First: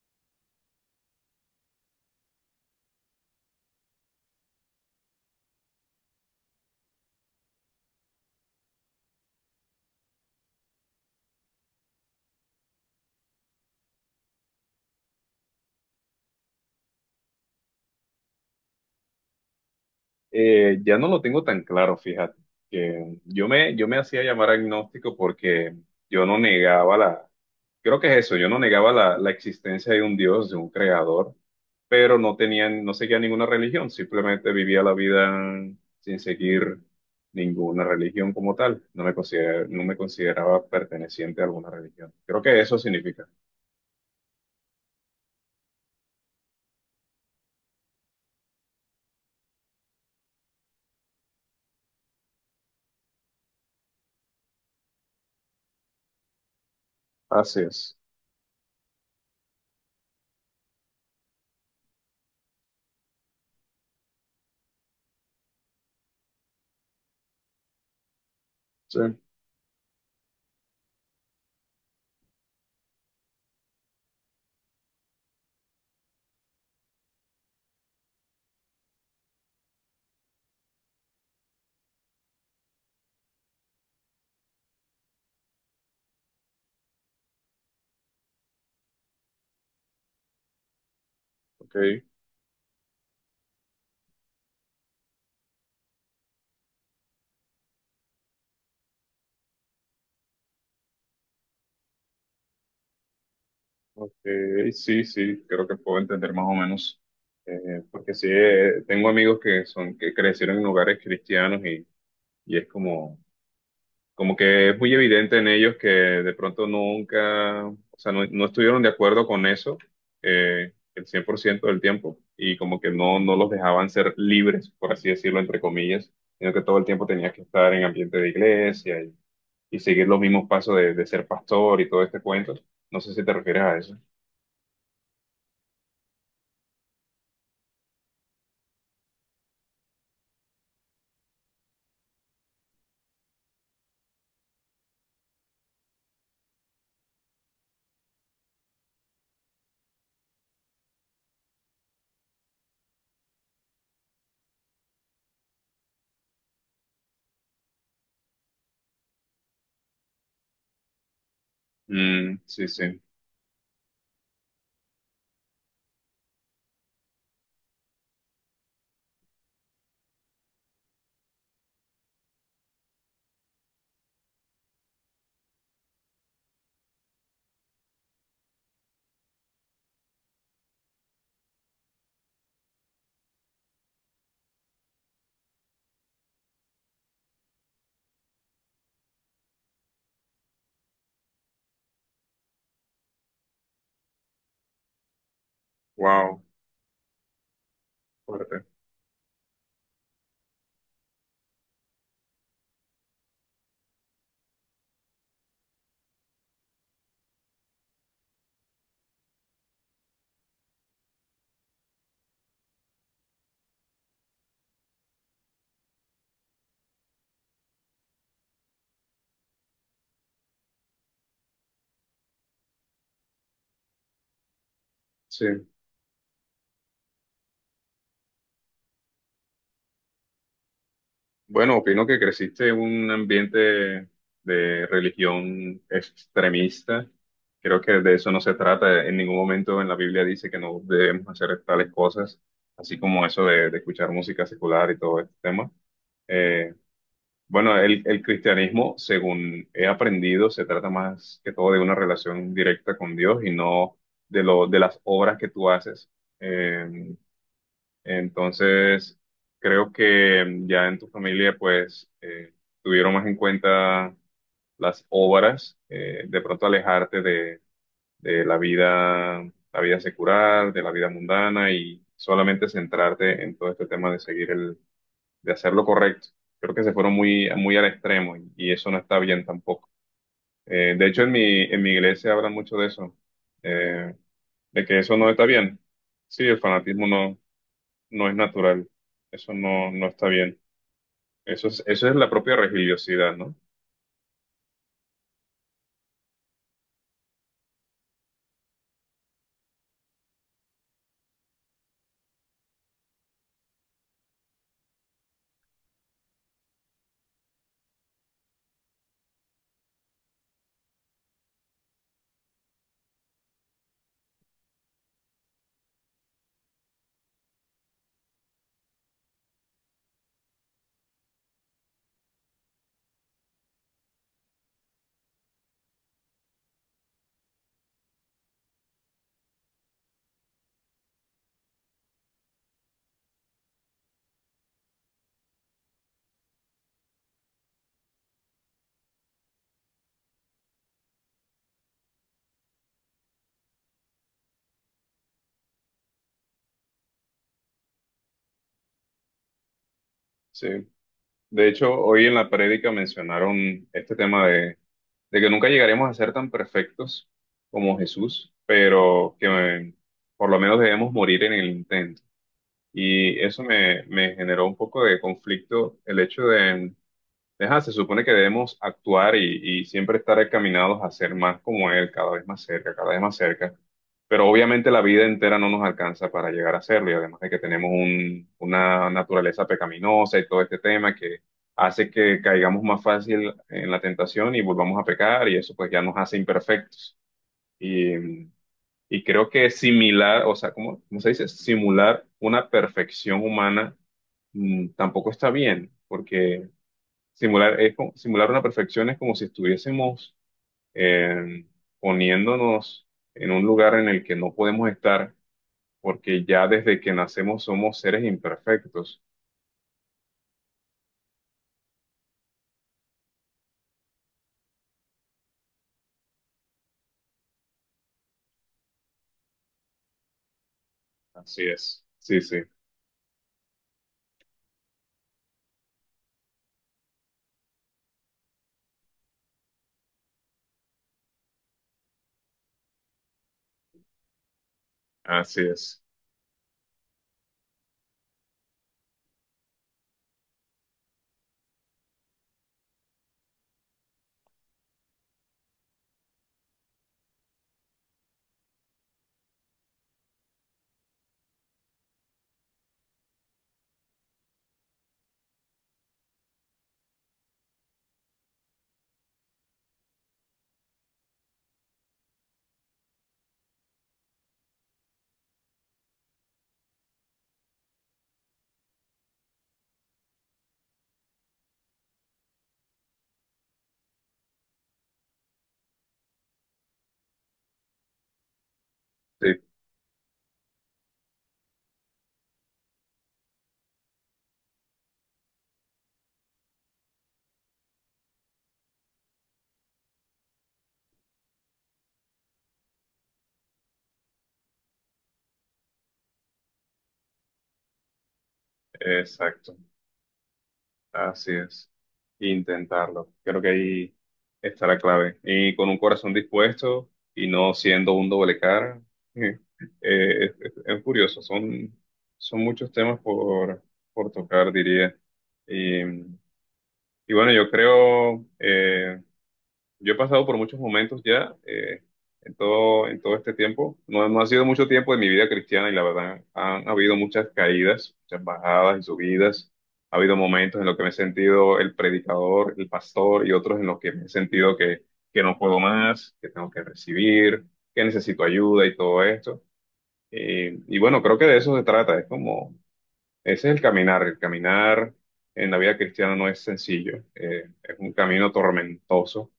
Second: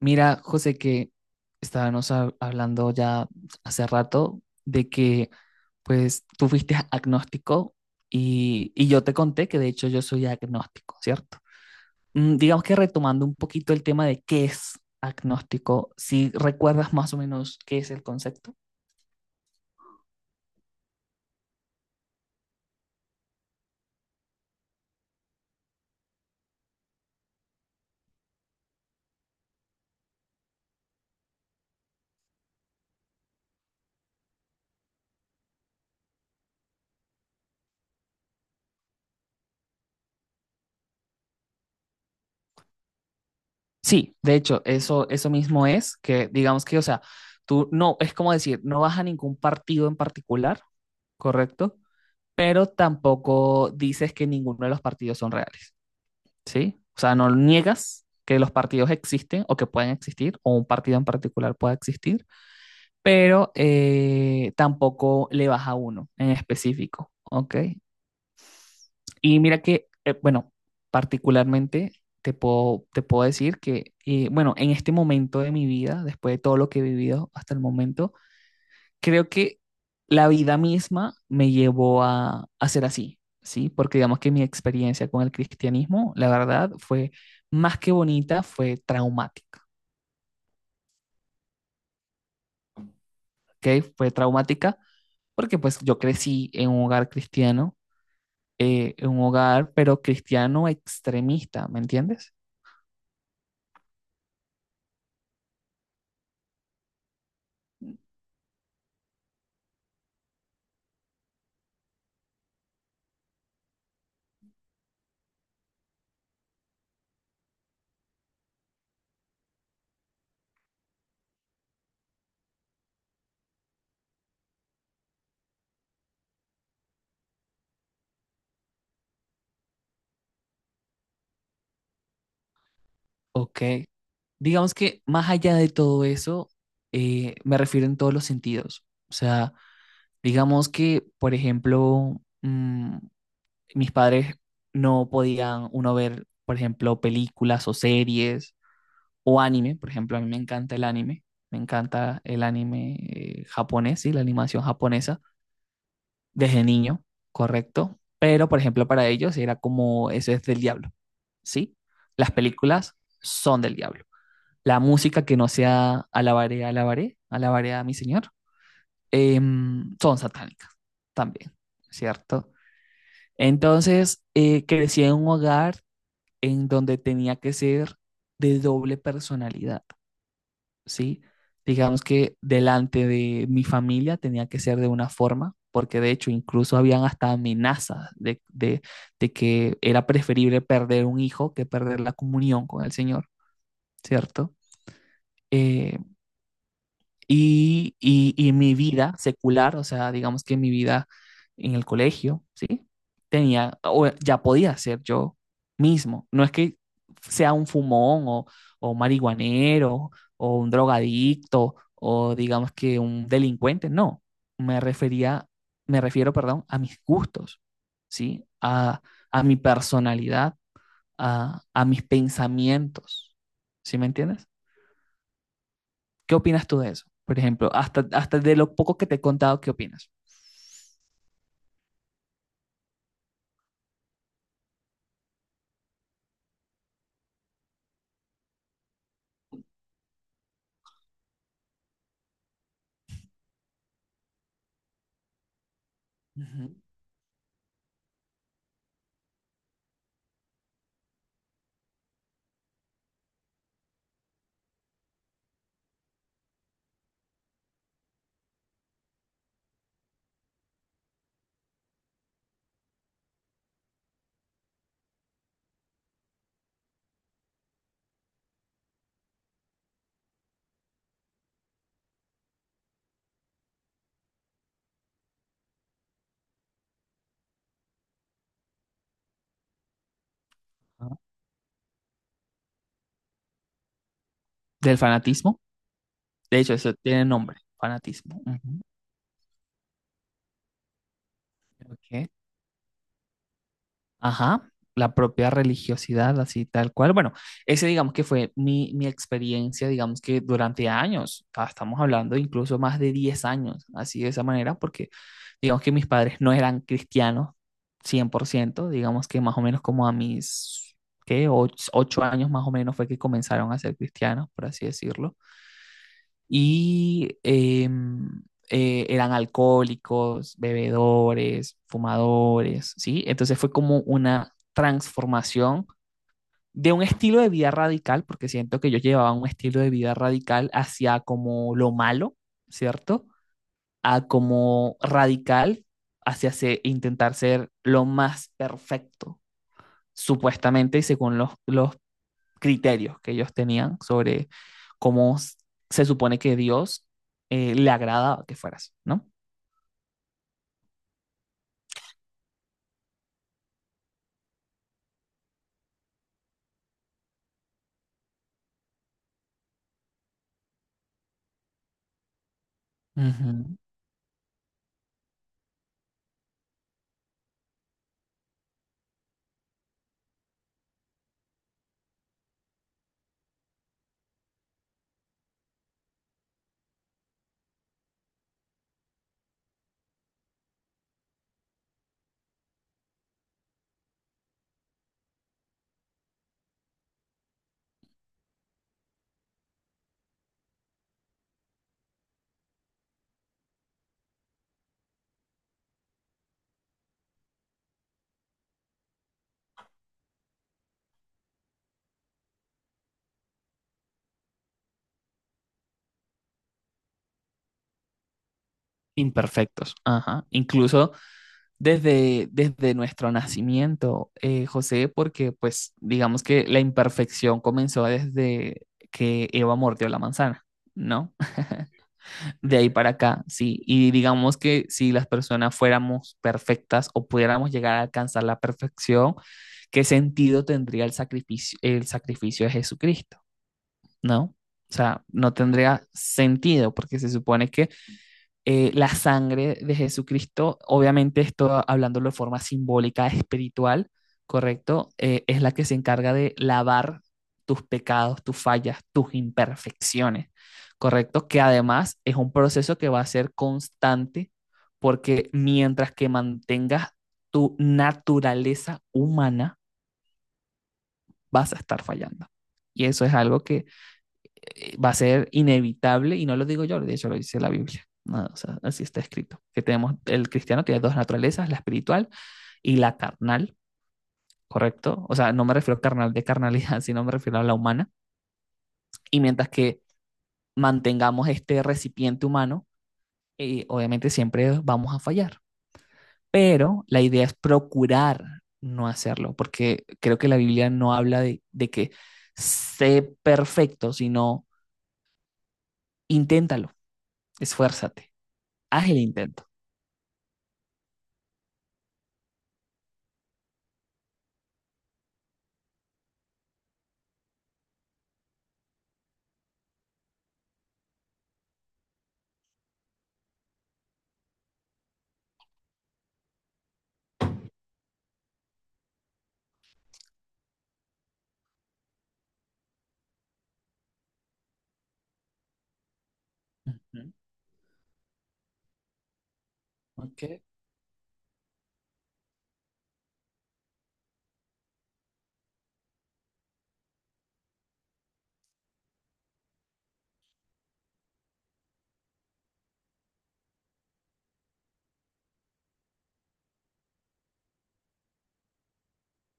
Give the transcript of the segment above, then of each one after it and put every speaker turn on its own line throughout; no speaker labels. Mira, José, que estábamos hablando ya hace rato de que pues tú fuiste agnóstico y yo te conté que de hecho yo soy agnóstico, ¿cierto? Digamos que retomando un poquito el tema de qué es agnóstico, si recuerdas más o menos qué es el concepto.
Ya no lo tengo tan claro, fíjate. Yo me hacía llamar agnóstico porque yo no negaba creo que es eso, yo no negaba la existencia de un Dios, de un creador, pero no tenía, no seguía ninguna religión, simplemente vivía la vida sin seguir ninguna religión como tal. No me consideraba perteneciente a alguna religión. Creo que eso significa.
Sí, de hecho, eso mismo es, que digamos que, o sea, tú no, es como decir, no vas a ningún partido en particular, ¿correcto? Pero tampoco dices que ninguno de los partidos son reales, ¿sí? O sea, no
Así es.
niegas que los partidos existen o que pueden existir, o un partido en particular pueda existir, pero tampoco le vas a uno en específico, ¿ok?
Sí,
Y mira que, bueno, particularmente te puedo decir que, bueno, en este momento de mi vida, después de todo lo que he vivido hasta el momento, creo que la vida misma me llevó a ser así, ¿sí? Porque digamos que mi experiencia con el cristianismo, la verdad, fue más que bonita, fue traumática,
ok.
¿ok? Fue traumática porque pues yo crecí en un hogar cristiano, en un hogar, pero cristiano extremista, ¿me entiendes?
Ok, sí, sí, creo que puedo entender más o menos, porque sí, tengo amigos que son, que crecieron en lugares cristianos y es como, como que es muy evidente en ellos que de pronto nunca, o sea, no, no estuvieron de acuerdo con eso, el 100% del tiempo y como que no, no los dejaban ser libres, por así decirlo, entre comillas, sino que todo el tiempo tenías que estar en ambiente de iglesia y seguir los mismos pasos de ser pastor y todo este cuento. No sé si te refieres
Ok.
a eso.
Digamos que más allá de todo eso, me refiero en todos los sentidos. O sea, digamos que, por ejemplo, mis padres no podían uno ver, por ejemplo, películas o series o anime. Por ejemplo, a mí me encanta el anime, me encanta el anime japonés y la animación japonesa desde niño, correcto. Pero, por ejemplo, para ellos era como, eso es del diablo, ¿sí? Las
Mm, sí,
películas
sí.
son del diablo. La música que no sea alabaré, alabaré, alabaré a mi señor, son satánicas también, ¿cierto? Entonces, crecí en un hogar en donde tenía que ser de doble personalidad, ¿sí? Digamos que delante de mi familia tenía que ser de una forma, porque de hecho incluso habían hasta amenazas de que era preferible perder un hijo que perder la comunión con el Señor, ¿cierto? Eh,
Wow,
y
fuerte.
mi vida secular, o sea, digamos que mi vida en el colegio, ¿sí? Tenía, o ya podía ser yo mismo. No es que sea un fumón o un marihuanero o un drogadicto o digamos que un delincuente, no. Me refería, Me refiero, perdón, a mis gustos, ¿sí? A mi personalidad, a mis pensamientos, ¿sí me entiendes?
Sí.
¿Qué opinas tú de eso? Por ejemplo, hasta de lo poco que te he contado, ¿qué opinas?
Bueno, opino que creciste en un ambiente de religión extremista. Creo que de eso no se trata. En ningún momento en la Biblia dice que no debemos hacer tales cosas, así como eso de escuchar música secular y todo este tema. Eh,
Ujú.
bueno, el cristianismo, según he aprendido, se trata más que todo de una relación directa con Dios y no de de las obras que tú haces. Eh, Entonces, creo que ya en tu familia, pues, tuvieron más en cuenta las obras, de pronto alejarte de la vida secular, de la vida mundana y solamente centrarte en todo este tema de seguir de hacer lo correcto. Creo que se fueron muy, muy al extremo y eso no está bien tampoco. De hecho, en mi iglesia hablan mucho de eso, eh, de
Del
que eso no está
fanatismo.
bien. Sí, el
De hecho, eso
fanatismo
tiene nombre,
no es
fanatismo. Ujú,
natural. Eso no, no está bien. Eso es
ok.
la propia religiosidad, ¿no?
Ajá, la propia religiosidad, así tal cual. Bueno, ese digamos que fue mi experiencia, digamos que durante años, estamos hablando incluso más de 10 años, así de esa manera, porque digamos que mis padres no eran cristianos 100%, digamos que más o menos como a mis, ¿qué? ocho años más o menos fue que comenzaron a ser cristianos, por así decirlo y eran alcohólicos, bebedores, fumadores, ¿sí? Entonces fue como una transformación de un estilo de vida radical, porque siento que yo llevaba un estilo de vida radical hacia como lo malo, ¿cierto? A como radical hacia intentar ser lo más perfecto, supuestamente, y según los criterios que ellos tenían sobre cómo se supone que Dios le agrada que fueras, ¿no?
Sí. De hecho, hoy en la prédica mencionaron este tema de que nunca llegaremos a ser tan perfectos como Jesús, pero que por lo menos debemos morir en el intento. Y eso
Ujú.
me generó un poco de conflicto el hecho de Deja, se supone que debemos actuar y siempre estar encaminados a ser más como Él, cada vez más cerca, cada vez más cerca. Pero obviamente la vida entera no nos alcanza para llegar a serlo y además de que tenemos una naturaleza pecaminosa y todo este tema que hace que caigamos más fácil en la tentación y volvamos a pecar y eso pues ya nos hace imperfectos. Y, y creo que similar, o sea, ¿cómo, cómo se dice? Simular una perfección humana tampoco está bien porque simular una perfección es como si estuviésemos eh, poniéndonos en un lugar en el que no podemos estar, porque ya desde que nacemos somos seres imperfectos.
Imperfectos, ajá. Incluso desde nuestro nacimiento, José, porque pues digamos que la imperfección comenzó desde que Eva mordió la manzana, ¿no?
Así es. Sí, sí,
De ahí para acá, sí. Y digamos que si las personas fuéramos perfectas o pudiéramos llegar a alcanzar la perfección, ¿qué sentido tendría el sacrificio de Jesucristo? ¿No? O sea, no
así
tendría
es.
sentido porque se supone que la sangre de Jesucristo, obviamente esto hablándolo de forma simbólica, espiritual, ¿correcto? Es la que se encarga de lavar tus pecados, tus fallas, tus imperfecciones, ¿correcto? Que además es un proceso que va a ser constante porque mientras que mantengas tu naturaleza humana, vas a estar fallando. Y eso es algo que va a ser inevitable, y no lo digo yo, de hecho lo dice la Biblia. No, o sea, así está escrito. El cristiano tiene dos naturalezas, la espiritual y la carnal, ¿correcto? O sea, no me refiero a carnal de carnalidad, sino me refiero a la humana. Y
Sí,
mientras que mantengamos este recipiente humano, obviamente siempre vamos a fallar. Pero la idea es procurar no hacerlo, porque creo que la Biblia no habla de que sé perfecto, sino inténtalo, esfuérzate, haz el intento.
exacto. Así es, intentarlo. Creo que ahí está la clave. Y con un corazón dispuesto y no siendo un doble cara, eh, es curioso. Son, son muchos temas por tocar, diría. Y, y bueno, yo creo, yo he pasado por muchos momentos ya en todo este tiempo. No, no ha sido mucho tiempo de mi vida cristiana y la verdad han habido
Ujú,
muchas caídas, muchas bajadas y subidas. Ha habido
ok.
momentos en los que me he sentido el predicador, el pastor y otros en los que me he sentido que no puedo más, que tengo que recibir, que necesito ayuda y todo esto. Y bueno, creo que de eso se trata. Es como, ese es el caminar. El caminar en la vida cristiana no es sencillo. Es un camino tormentoso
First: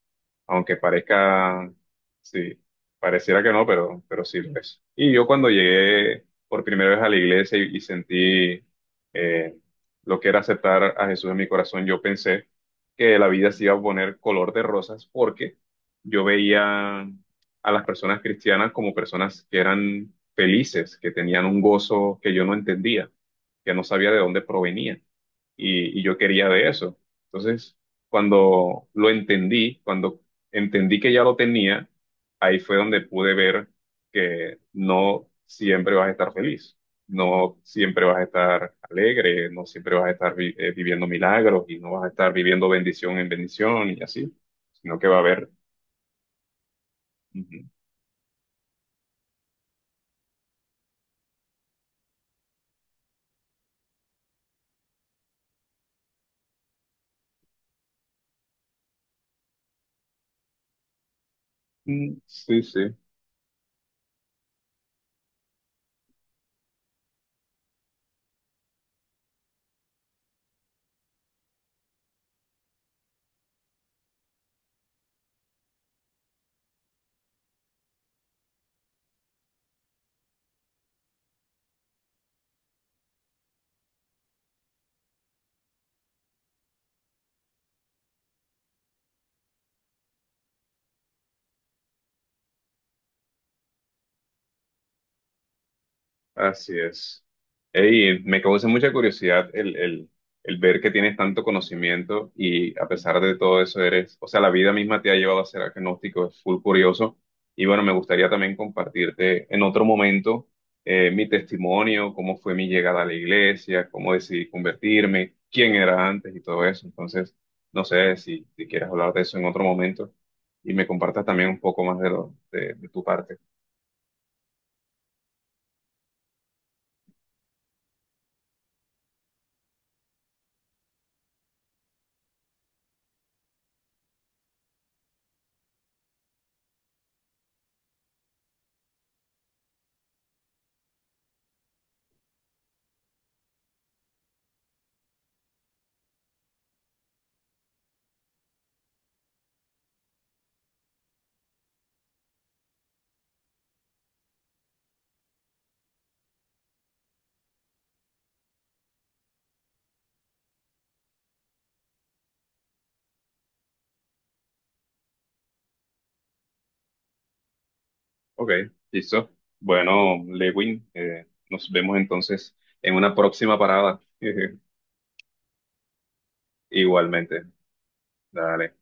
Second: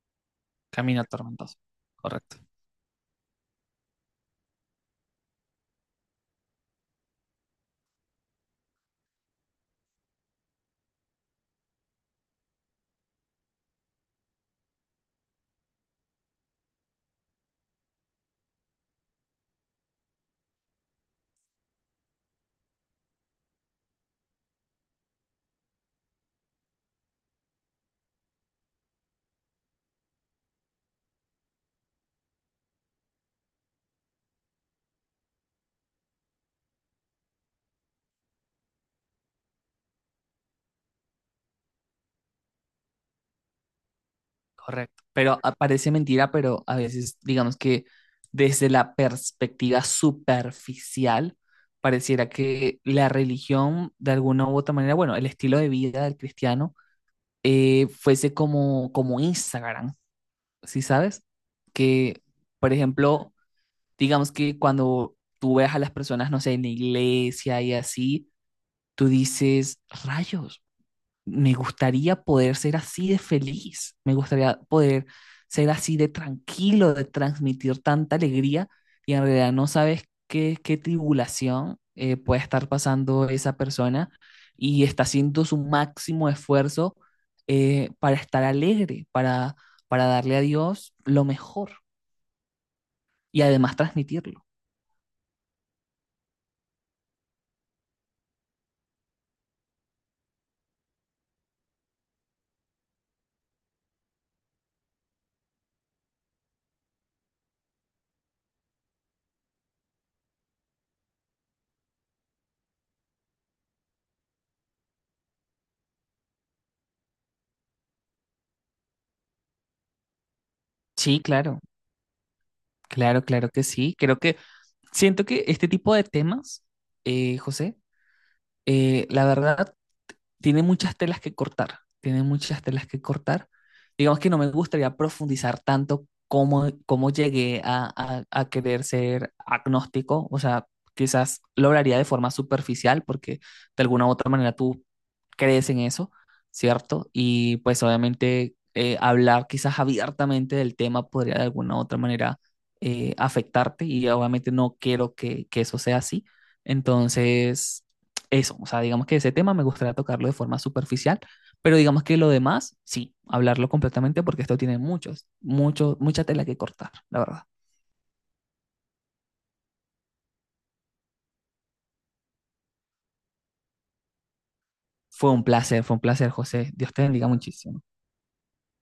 aunque
Camino tormentoso.
parezca,
Correcto,
sí, pareciera que no, pero sí lo es. Y yo cuando llegué por primera vez a la iglesia y sentí eh, lo que era aceptar a Jesús en mi corazón, yo pensé que la vida se iba a poner color de rosas porque yo veía a las personas cristianas como personas que eran felices, que tenían un gozo que yo no entendía, que no sabía de dónde provenía y yo quería de eso. Entonces, cuando lo entendí, cuando entendí que ya lo tenía, ahí fue donde pude ver que no siempre vas a estar feliz, no siempre vas a estar alegre, no siempre vas a estar viviendo milagros y no vas a estar viviendo bendición en bendición y así, sino
correcto.
que va a
Pero
haber...
parece mentira, pero a veces, digamos
Ujú.
que desde la perspectiva superficial, pareciera que la religión, de alguna u otra manera, bueno, el estilo de vida del cristiano, fuese como, Instagram, ¿sí sabes?
Mm,
Que,
sí,
por
sí.
ejemplo, digamos que cuando tú ves a las personas, no sé, en la iglesia y así, tú dices, rayos. Me gustaría poder ser así de feliz, me gustaría poder ser así de tranquilo, de transmitir tanta alegría y en realidad no sabes qué tribulación puede estar pasando esa persona y está haciendo su máximo esfuerzo para estar alegre, para darle a Dios lo mejor y además transmitirlo.
Así es. Ey, me causa mucha curiosidad el ver que tienes tanto conocimiento y a pesar de todo eso eres, o sea, la vida misma te ha llevado a ser agnóstico, es full curioso. Y bueno, me gustaría también compartirte en otro momento mi testimonio, cómo fue mi llegada a la iglesia, cómo decidí convertirme, quién era antes y todo eso. Entonces, no sé si, si quieres hablar de eso en otro momento y me
Sí,
compartas también un
claro,
poco más de, lo, de tu
claro,
parte.
claro que sí. Creo que siento que este tipo de temas, José, la verdad tiene muchas telas que cortar, tiene muchas telas que cortar. Digamos que no me gustaría profundizar tanto cómo llegué a querer ser agnóstico, o sea, quizás lo hablaría de forma superficial porque de alguna u otra manera tú crees en eso, ¿cierto? Y pues obviamente hablar quizás abiertamente del tema podría de alguna u otra manera afectarte y obviamente no quiero que eso sea así. Entonces, eso, o sea, digamos que ese tema me gustaría tocarlo de forma superficial, pero digamos que lo demás, sí, hablarlo completamente porque esto tiene mucha tela que cortar, la verdad.
Ok, listo. Bueno, Lewin, nos vemos entonces en una próxima parada.
Fue un placer, José. Dios te bendiga
Igualmente.
muchísimo.
Dale.